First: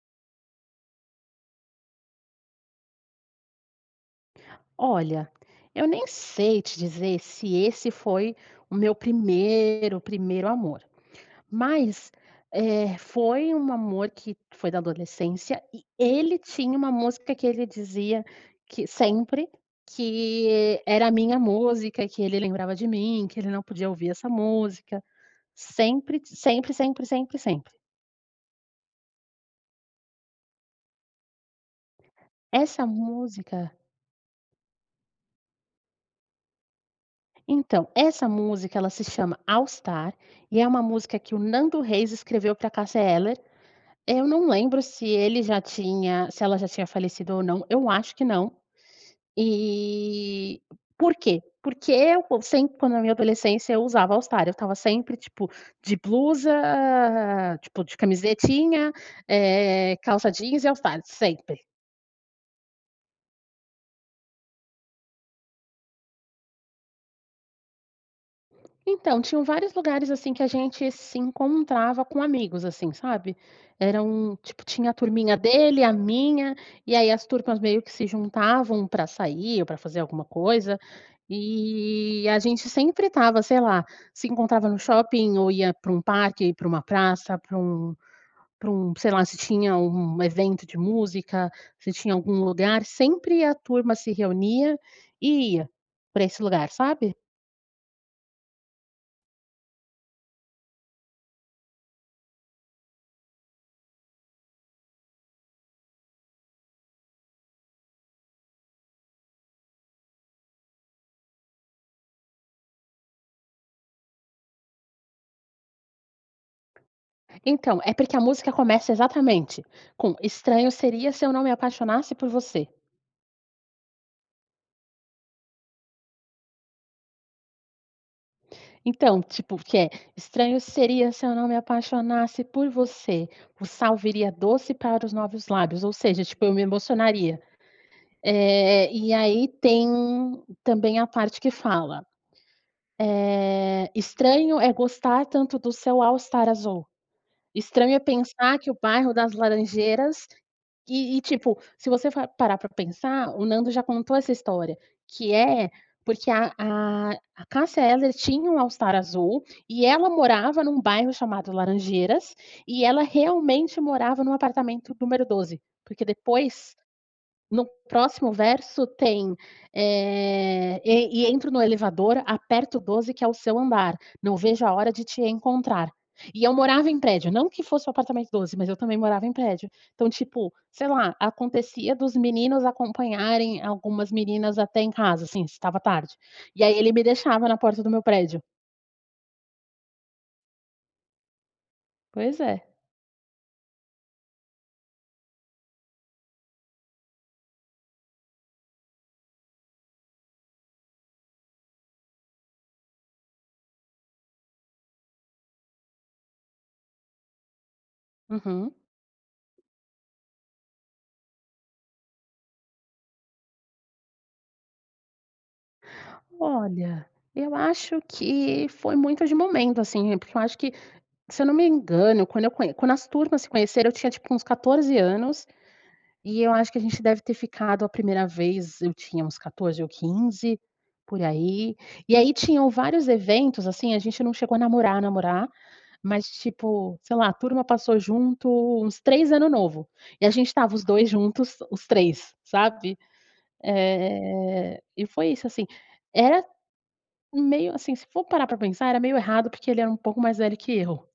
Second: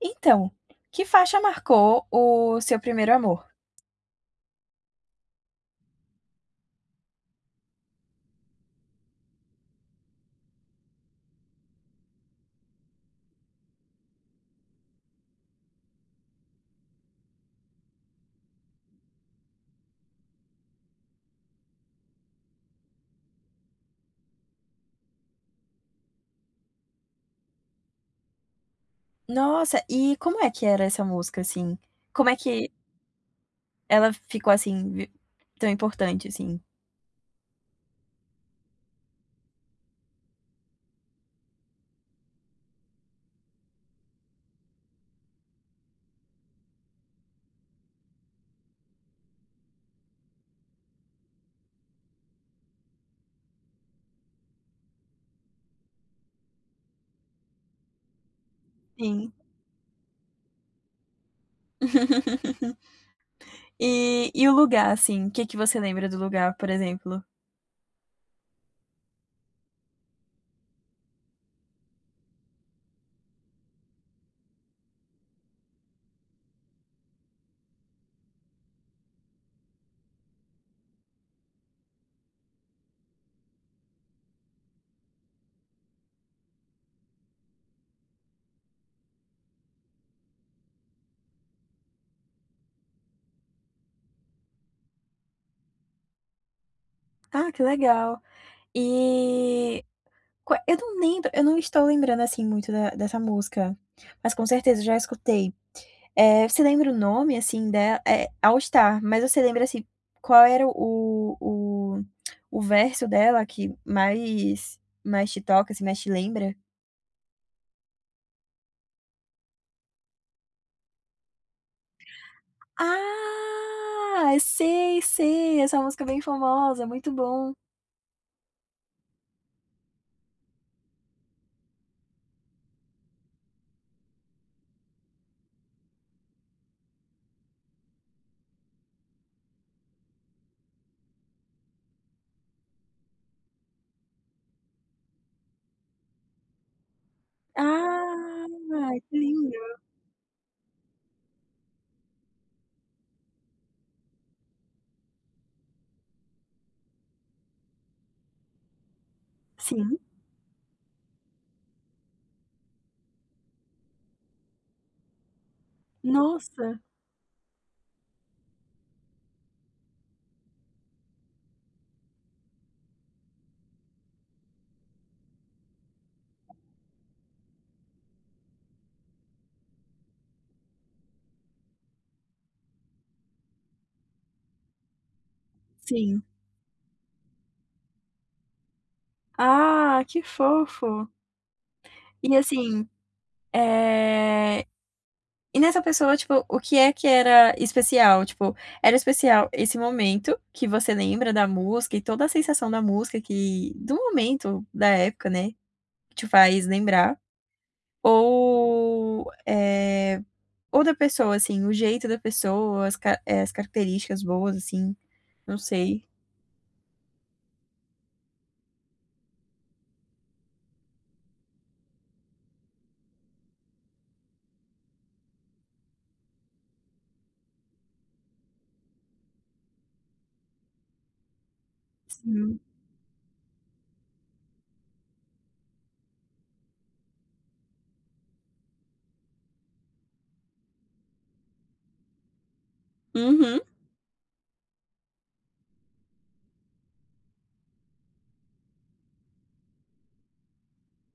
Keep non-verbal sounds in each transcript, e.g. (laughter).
Então, que faixa marcou o seu primeiro amor? Olha, eu nem sei te dizer se esse foi o meu primeiro, primeiro amor, mas, eh, foi um amor que foi da adolescência e ele tinha uma música que ele dizia que sempre, que era a minha música, que ele lembrava de mim, que ele não podia ouvir essa música. Sempre, sempre, sempre, sempre, sempre, sempre. Nossa, e como é que era essa música assim? Como é que Essa música ela ficou, assim, vi tão importante, assim? então, essa música ela se chama All Star, e é uma música que o Nando Reis escreveu pra Cássia Eller. Eu não lembro se ele já tinha se ela já tinha falecido ou não, eu acho que não. E por quê? Porque eu sempre quando na minha adolescência eu usava o All Star eu estava sempre tipo de blusa, tipo de camisetinha, Sim. eh, calça jeans e All Star, sempre. (laughs) E e o lugar assim, que que você lembra do lugar por exemplo? Então, tinham vários lugares, assim, que a gente se encontrava com amigos, assim, sabe. Eram, tipo, tinha a turminha dele a minha, e aí as turmas meio que se juntavam pra sair ou pra fazer alguma coisa. E a gente sempre estava, sei lá, se encontrava no shopping ou ia para um parque, para uma praça, para um para um, sei lá, se tinha um um evento de música, se tinha algum lugar, sempre a turma se reunia e ia pra esse lugar, sabe. Ah, que legal. E qua eu não lembro, eu não estou lembrando, assim, muito da dessa música, mas com certeza eu já escutei. Eh, você lembra o nome, assim, dela é All Star, mas você lembra, assim, qual era o o o o (clicks tongue) verso dela que mais mais te toca, assim, mais te lembra? Então, é porque a música começa exatamente, com: "Estranho seria se eu não me apaixonasse por você." Ah, sei, sei. Essa música é bem famosa, é muito bom. Então, tipo, o que é, estranho seria se eu não me apaixonasse por você, o sal viria doce para os novos lábios, ou seja, tipo eu me emocionaria. Eh, e aí tem também a parte que fala. Eh, estranho é gostar tanto do seu All Star azul, estranho é Ah, pensar que o ai, bairro que das lindo. Laranjeiras e e, tipo, se você for parar pra pensar, o Nando já contou essa história que é porque a a a Cássia Eller tinha um All Star azul e Sim. ela morava num bairro chamado Laranjeiras e ela realmente morava num apartamento número 12. Porque, depois, Nossa. no próximo verso tem, eh, e e entro no elevador, aperto o 12 que é o seu andar, não vejo a hora de te encontrar. E eu morava em prédio, não que fosse o apartamento 12, mas eu também morava em prédio. Então, tipo, sei lá, acontecia dos meninos acompanharem algumas meninas até em casa, assim, se estava tarde. Sim. E aí ele me deixava na porta do meu prédio. Ah, que fofo! E Pois é. assim. Eh, e nessa pessoa, tipo, o que é que era especial? Tipo, era especial esse momento, que você lembra da música e toda a sensação da música, que do momento, da época, né, que te faz lembrar? Uhum. Ou, eh, ou da pessoa, assim, o jeito da pessoa, as ca eh, as características boas, assim? Não sei. Olha, eu acho que foi muito de momento, assim, porque eu acho que se eu não me engano, quando eu conh quando as turmas se conheceram, eu tinha tipo uns 14 anos e eu acho que a gente deve ter ficado a primeira vez, eu tinha uns 14 ou 15, por aí, e aí Sim. tinham vários eventos, assim, a gente não chegou a namorar, namorar, mas tipo, sei lá, a turma passou junto uns 3 ano novo e a gente estava os 2 juntos os 3, sabe, Uhum. eh, e foi isso, assim. Era um meio, assim, se for parar pra pensar, era meio errado porque ele era pouco mais velho que eu.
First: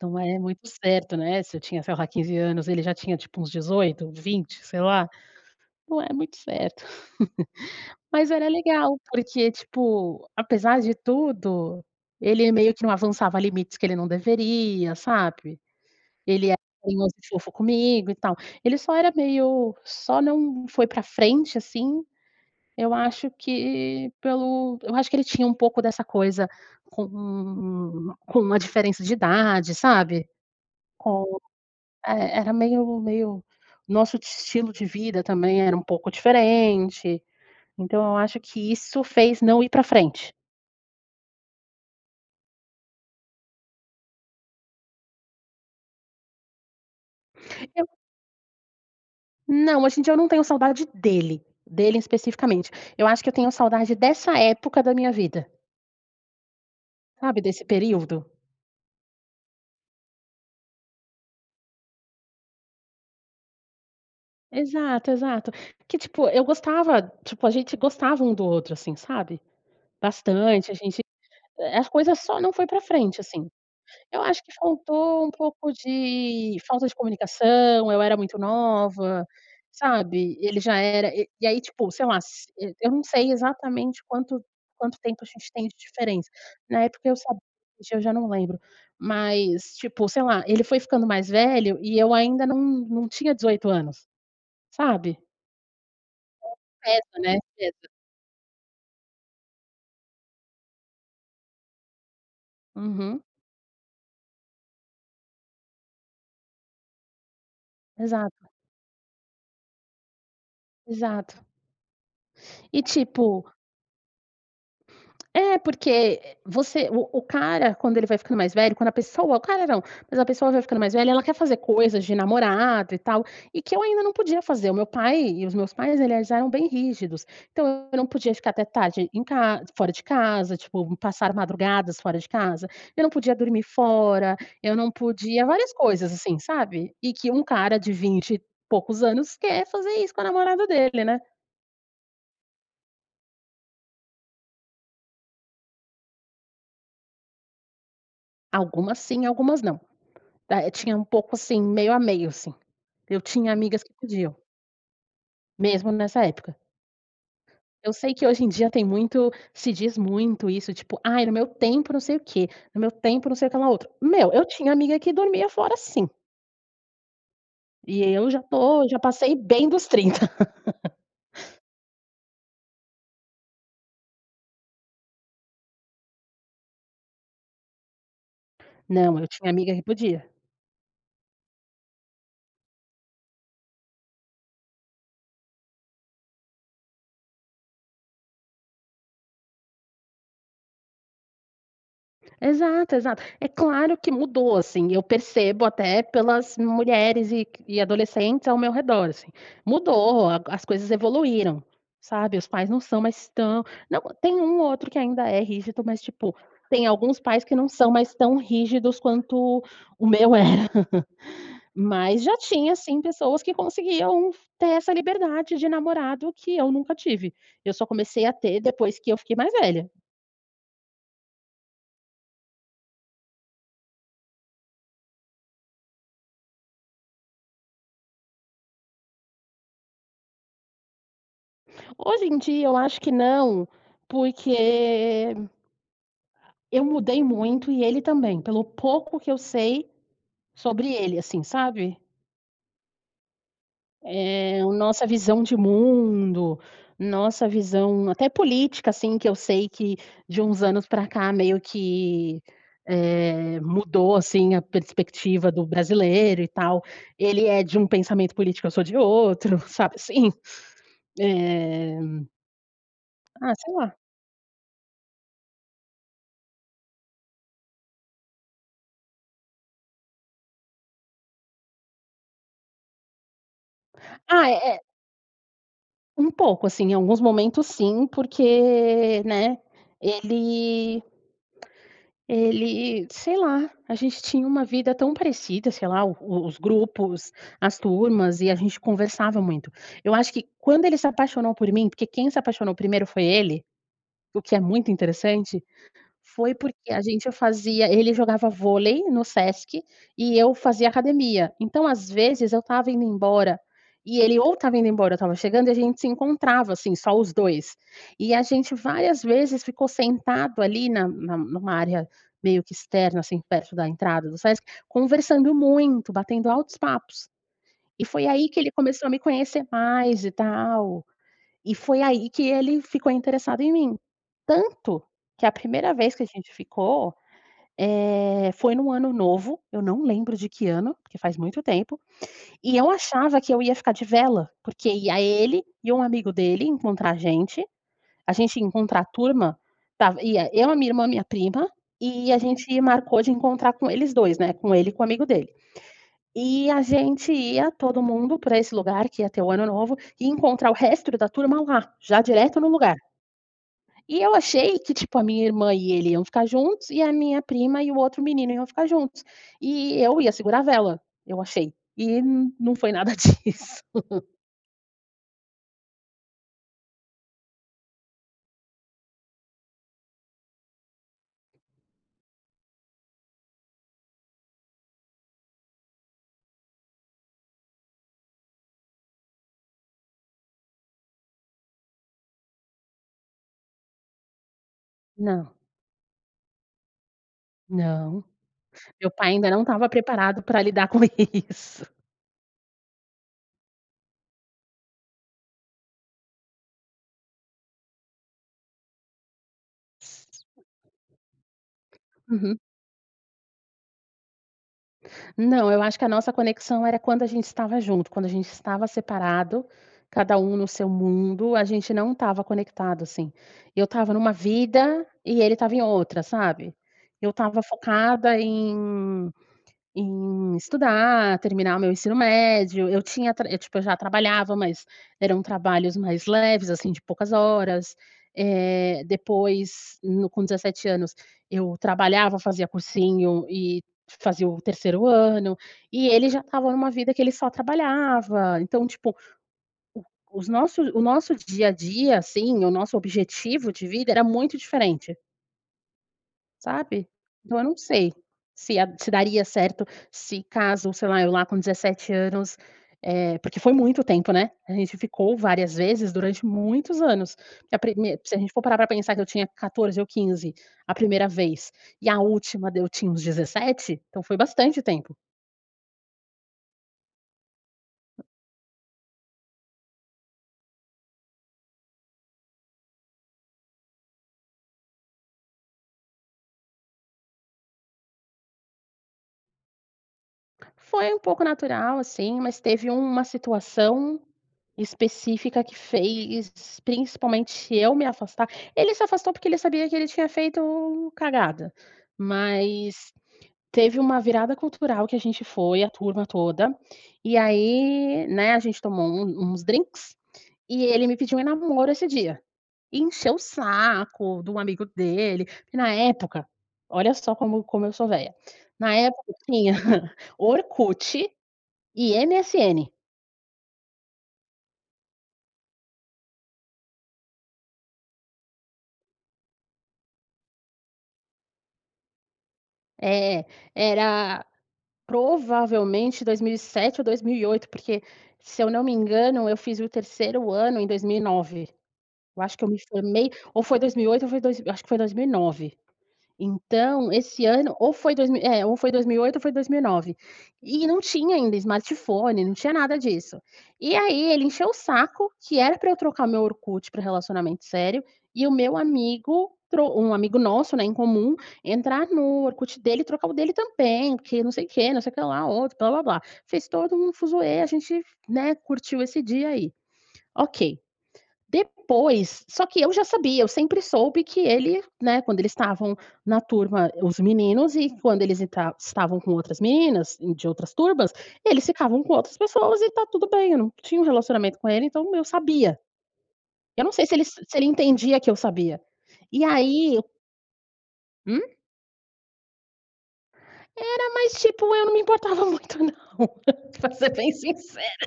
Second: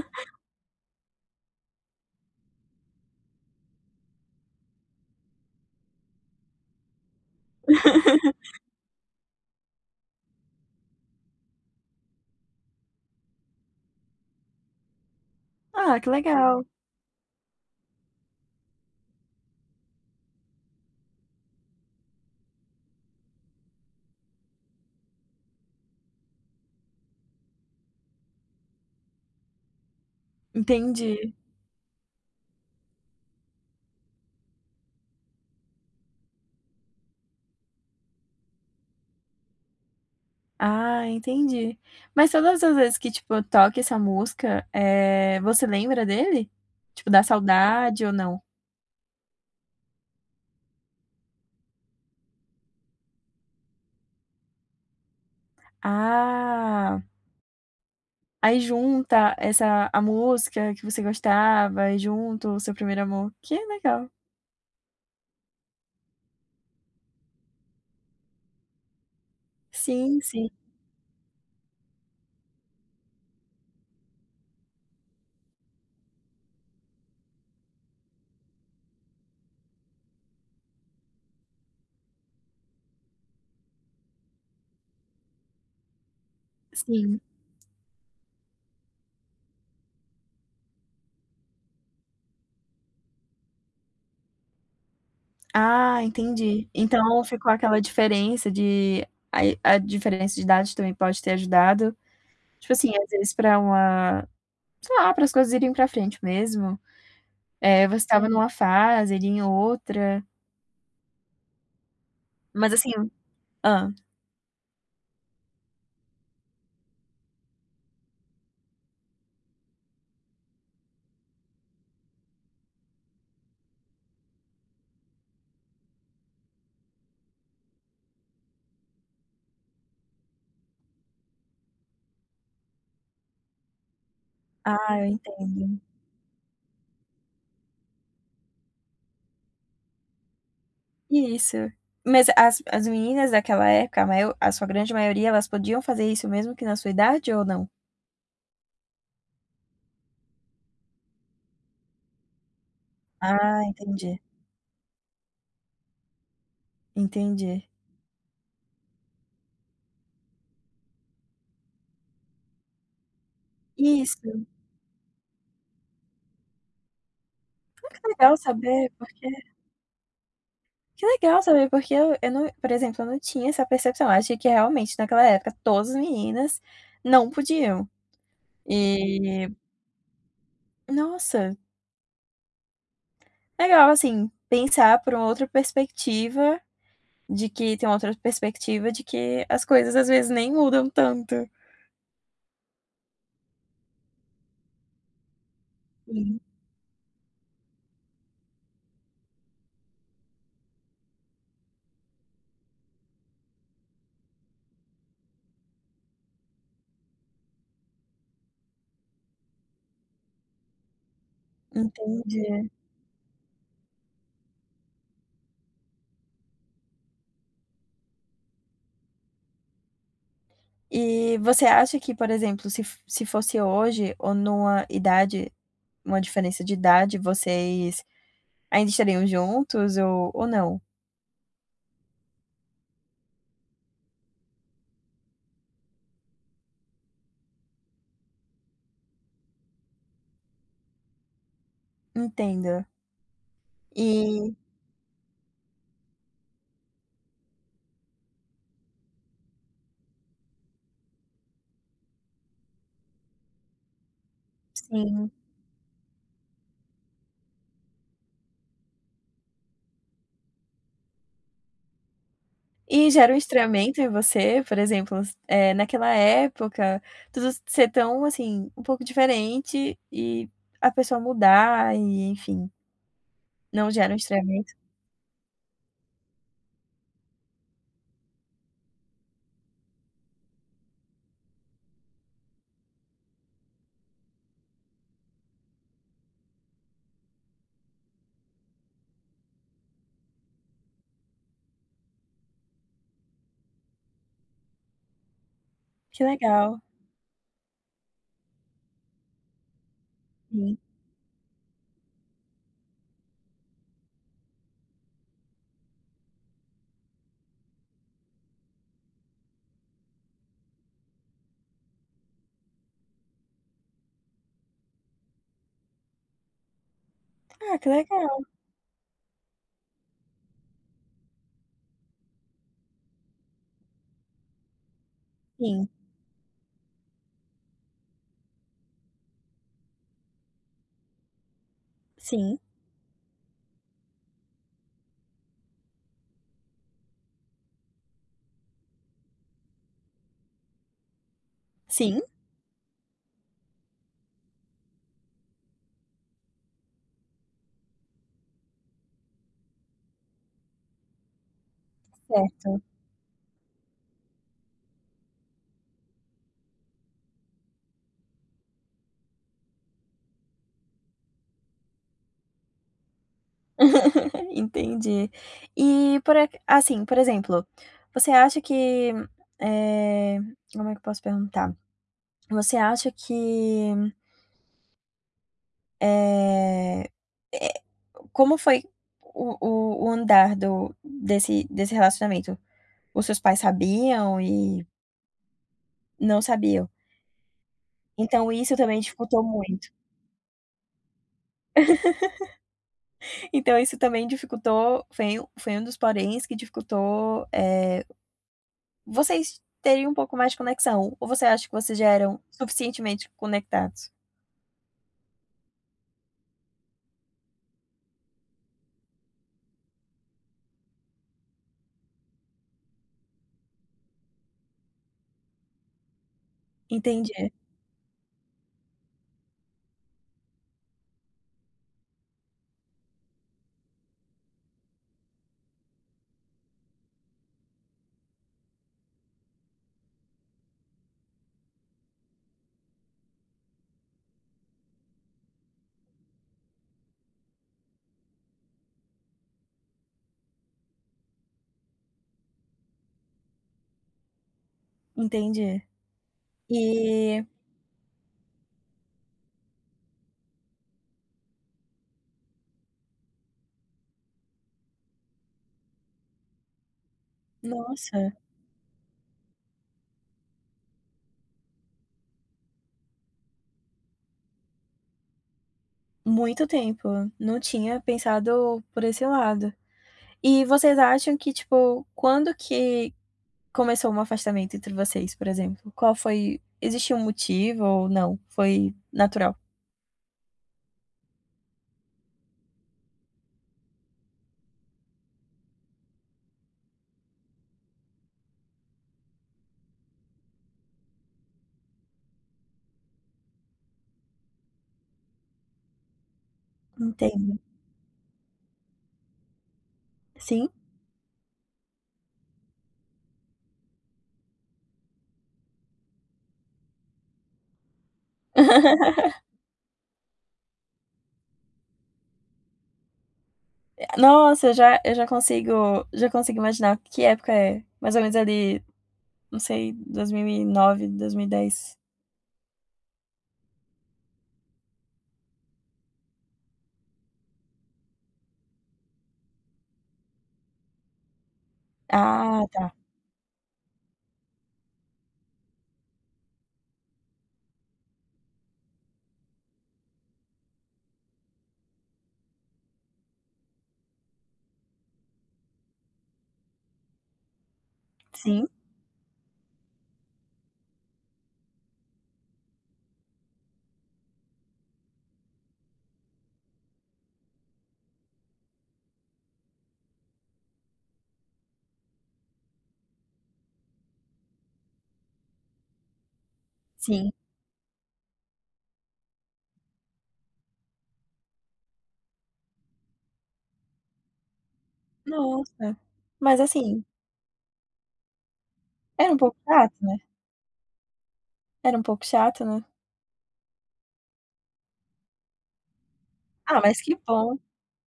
Então é muito certo, né, se eu tinha, sei lá, 15, anos, ele já tinha tipo uns 18, 20, sei lá. Não é muito certo. (chuckles) Mas era (laughs) legal porque, tipo, apesar de tudo, ele meio que não avançava limites que ele não deveria, sabe, Ah, que ele era legal. carinhoso e fofo comigo e tal. Ele só era meio só não foi pra frente, assim, eu acho que pelo eu acho que ele tinha um pouco dessa coisa com com a diferença de idade, sabe. Com, Entendi. eh, era meio meio nosso estilo de vida também era um pouco diferente. Então eu acho que isso fez não ir pra frente. Ah, entendi. Mas todas as vezes que tipo, toca essa música, eh, você lembra dele? Tipo dá Eu saudade ou não? Não, hoje em dia eu não tenho saudade dele, dele especificamente. Eu acho que eu tenho saudade dessa época da minha vida. Ah. Sabe, desse período? Aí junta essa a música que você gostava e junto o seu primeiro amor, que legal. Exato, exato. Que tipo eu gostava, tipo, a gente gostava um do outro assim, sabe? Sim, sim. Bastante a gente, eh, as coisas só não foi pra frente, assim. Eu acho que faltou um pouco de falta de comunicação, eu era muito nova, sabe, ele já era e aí tipo, sei lá, se eu não sei exatamente quanto quanto tempo a gente tem de diferença. Na época eu Sim. sabia, hoje eu já não lembro, mas tipo, sei lá, ele foi ficando mais velho e eu ainda não não tinha 18 anos. Sabe? Ah, É o entendi, certo, então né? ficou aquela Cedo. diferença de aí a diferença de idade também pode ter ajudado. Tipo assim às Uhum. vezes para uma, sei lá, para as coisas irem para frente mesmo, eh, você estava numa Exato. fase, e ele em outra. Exato. Mas, E assim hum, tipo hã? É, porque, eh, você o o cara, quando ele vai ficando mais velho, quando a pessoa, o cara não, mas a pessoa vai ficando mais velha, ela quer fazer coisas de namorado e tal, e que eu ainda não podia fazer. O meu pai e os meus pais eles eram bem rígidos. Então, eu não podia ficar até tarde em ca fora de casa, tipo, passar madrugadas fora de casa, eu não podia dormir fora, eu não Ah, eu podia várias entendo. coisas, assim, sabe. E que um cara de vinte poucos anos quer fazer isso com a namorada dele, né. Isso, mas as as meninas daquela época, né, a sua grande maioria, elas podiam fazer isso mesmo que na sua idade ou não? Algumas sim, algumas não. Eh, tinha um pouco, assim, meio a meio, assim. Eu tinha Ah, amigas que entendi. podiam. Mesmo nessa época. Entendi. Eu sei que hoje em dia tem muito, se diz muito isso, tipo: "Ai, no meu tempo não sei o quê, no meu tempo não sei o quê lá outro." Meu, eu Isso. tinha amiga que dormia fora, sim. Ai, E que eu legal já tô saber, já porque passei bem dos 30. (laughs) Que legal saber, porque eu eu não, por exemplo, eu não tinha essa percepção. Eu achei que, realmente, naquela época, todas as meninas não podiam. Não, eu E tinha amiga que podia. Nossa. Legal, assim, pensar por uma outra perspectiva, de que tem uma outra perspectiva de que as coisas, às vezes, nem mudam tanto. Exato, exato. É claro que mudou, assim, eu percebo até Uhum. pelas mulheres e q e adolescentes ao meu redor, assim. Mudou, a as coisas evoluíram, sabe. Os pais não são mais tão não, tem um ou outro que ainda é rígido, mas, tipo, tem alguns pais que não são mais tão rígidos quanto o meu era. (chuckles) Mas já Entendi. tinha, sim, pessoas que conseguiam ter essa liberdade de namorado que eu nunca tive. Eu só comecei a ter depois que eu fiquei mais velha. Eh, você acha que por exemplo se f se fosse hoje ou numa idade numa diferença de idade vocês, ainda estariam juntos ou ou não? Hoje em dia eu acho que não, porque eu mudei muito e ele também, pelo pouco que eu sei sobre ele, assim, sabe. Entendo. Eh Eh, a nossa visão de mundo, nossa visão até política, assim, que eu sei que de uns anos pra cá meio que, eh, mudou assim a Sim. perspectiva do brasileiro e tal, ele é de um pensamento político eu sou de outro, sabe, assim. Eh E gera um ah, sei lá. estranhamento em você, por exemplo, eh, naquela época, tudo ser tão assim, um pouco diferente e a pessoa mudar e enfim não gera um Ah, é estranhamento? é Um pouco, assim, em alguns momentos sim porque, né, ele (clicks tongue) ele sei lá. A gente tinha uma vida tão parecida, sei lá, o os grupos, as turmas e a gente conversava muito. Eu acho que quando ele se apaixonou por mim porque quem se apaixonou 1º foi ele, o que é muito interessante, Que foi legal. porque a gente fazia ele jogava vôlei no Sesc e eu Sim. fazia academia. Então às vezes eu estava indo embora, e ele ou estava indo embora eu estava chegando e a gente se encontrava assim só os 2. E a gente várias vezes ficou sentado ali, na na numa área meio que externa assim perto da entrada do Sesc, conversando muito, batendo altos papos. Ah, que E foi legal. aí que ele começou a me conhecer mais e tal. E foi aí que ele ficou interessado em mim. Tanto que a Sim. primeira vez que a gente ficou, eh, foi num ano novo, eu não lembro de que ano, porque faz muito tempo. Sim. E eu achava que eu ia ficar de vela, porque ia ele e um amigo dele, encontrar a gente. A gente ia encontrar a turma, estava ia eu, a minha irmã, e a minha prima, Sim. eh, a gente marcou de encontrar com eles 2 né. Com ele e com o amigo dele. E a gente ia todo mundo pra esse lugar que ia ter o ano novo e encontrar o resto da turma lá já direto no Certo. lugar. E eu achei que tipo a minha irmã e ele, iam ficar juntos. E a minha prima e o outro menino iam ficar juntos. E eu ia segurar a vela, eu achei e não não foi nada disso. (giggles) (chuckles) Entendi. E por aca assim, por exemplo, você acha que, eh, como é que eu posso perguntar, você acha que eh eh, como foi o o o andar do desse desse relacionamento? Os seus pais sabiam e Não. Não sabiam. Não. Então isso também Meu pai dificultou ainda não muito? estava preparado pra lidar com isso. (chuckles) (laughs) Então isso também dificultou, foi um foi um dos poréns que dificultou, eh. Vocês teriam um pouco mais de conexão, ou você acha que vocês já eram Uhum. suficientemente conectados? Não, eu acho que a nossa conexão era quando a gente estava junto, quando a gente estava separado, cada um no seu mundo, a gente não estava conectado, assim. Eu estava numa vida e ele estava em outra, sabe? Eu Entendi. estava focada em em estudar, terminar o meu ensino médio, eu tinha tra tipo, eu já trabalhava, mas eram trabalhos mais leves, assim, de poucas horas. Eh, depois, hum, com 17 anos, eu trabalhava, fazia cursinho e fazia o 3º ano. E ele já estava numa vida que ele só trabalhava, então, tipo, o os nossos o nosso dia a dia, assim, o nosso objetivo de vida era muito diferente. Entendi. Sabe? E Então, eu não sei se, eh, se daria certo, se caso, sei lá, eu lá com 17 anos eh, porque foi muito tempo, né? A gente ficou várias vezes durante muitos anos. E a primeir Nossa. se a gente for parar pra pensar que eu tinha 14 ou 15, a primeira vez e a última deu tinha uns 17, então foi bastante tempo. Muito tempo, não tinha pensado por esse lado. E vocês acham que tipo, quando que começou um afastamento entre vocês, por exemplo, qual foi existiu um motivo ou não, foi natural? Foi um pouco natural assim, mas teve uma situação específica que fez, principalmente, eu me afastar. Ele se afastou porque ele sabia que ele tinha feito cagada, mas teve uma virada cultural que a gente foi a turma toda e Entendo. aí, né, a gente tomou um uns drinks Sim? e ele me pediu em namoro esse dia. Encheu o saco do amigo dele, porque na época, olha só como como eu sou velha. Na época (laughs) tinha Orkut e MSN. É a nossa, eu já eu já consigo já consigo imaginar que época é, mais ou menos ali, não sei, 2009, 2010 É, era, provavelmente, 2007 ou 2008, porque, se eu não me engano, eu fiz o 3º ano em 2009. Eu acho Ah, que eu me tá. formei ou foi 2008 ou foi dois eu acho que foi 2009. Então esse ano ou foi dois mi é, ou foi 2008 ou foi 2009. E não tinha ainda smartphone, não tinha nada disso. E aí ele encheu o saco, que era pra eu trocar o meu Orkut pra relacionamento sério, e o Sim. meu amigo, trou um amigo nosso, né, em comum, entrar no Orkut dele e trocar o dele também, porque não sei o quê, não sei o quê lá, outro blá-blá-blá. Fez todo um fuzuê, a gente, né, curtiu esse dia aí. Ok. Depois só que eu já sabia, eu sempre soube que ele, né, quando eles estavam na turma, os Sim. meninos e quando eles entra estavam com outras meninas e de outras turmas, eles ficavam com outras pessoas e tá tudo bem, eu não tinha um relacionamento com ele, então eu sabia. Nossa, mas Eu não assim sei se ele se ele entendia que eu sabia. era um E pouco chato, aí né? Hum? Era pouco chato, né. Era mas, tipo, eu não me importava muito não, Ah, pra mas ser que bem bom. sincera.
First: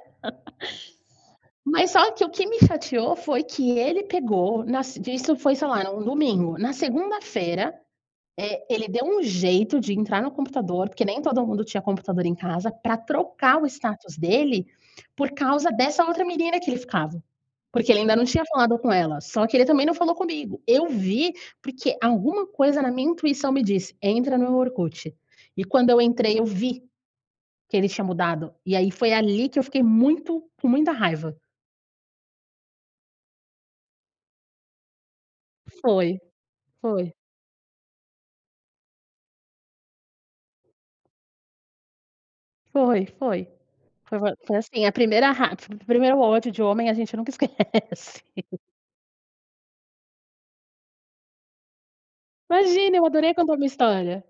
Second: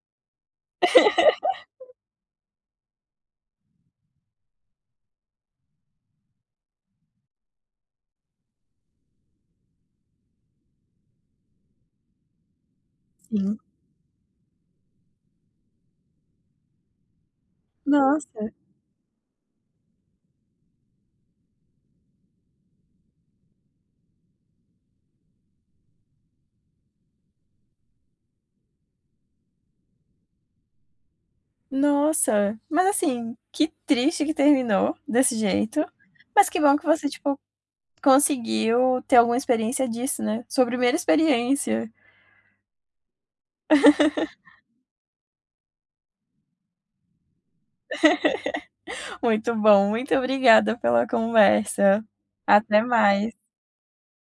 Mas (laughs) só que, o que me fatiou foi que ele pegou, nas de isso foi, sei lá, era um domingo, na segunda-feira, eh, ele deu um jeito de entrar no computador, porque nem todo mundo tinha computador em casa, pra Sim. trocar o status dele, por causa dessa outra menina que ele ficava. Porque ele ainda não Nossa. tinha falado com ela, só que ele também não falou comigo. Eu vi, porque alguma coisa na minha intuição me disse: "Entra no Orkut". E quando eu entrei eu vi, que ele tinha mudado. E aí foi ali que eu fiquei muito com muita raiva. Nossa, mas assim, que triste que terminou desse jeito, Foi, mas que bom que você foi. tipo, conseguiu ter alguma experiência disso, né, sua primeira experiência. Foi, foi. Foi vo (laughs) foi assim, a primeira raiva, o primeiro ódio de homem a gente nunca esquece. (laughs) Muito bom, muito obrigada pela conversa. Até Imagina! Eu adorei mais. contar a minha história.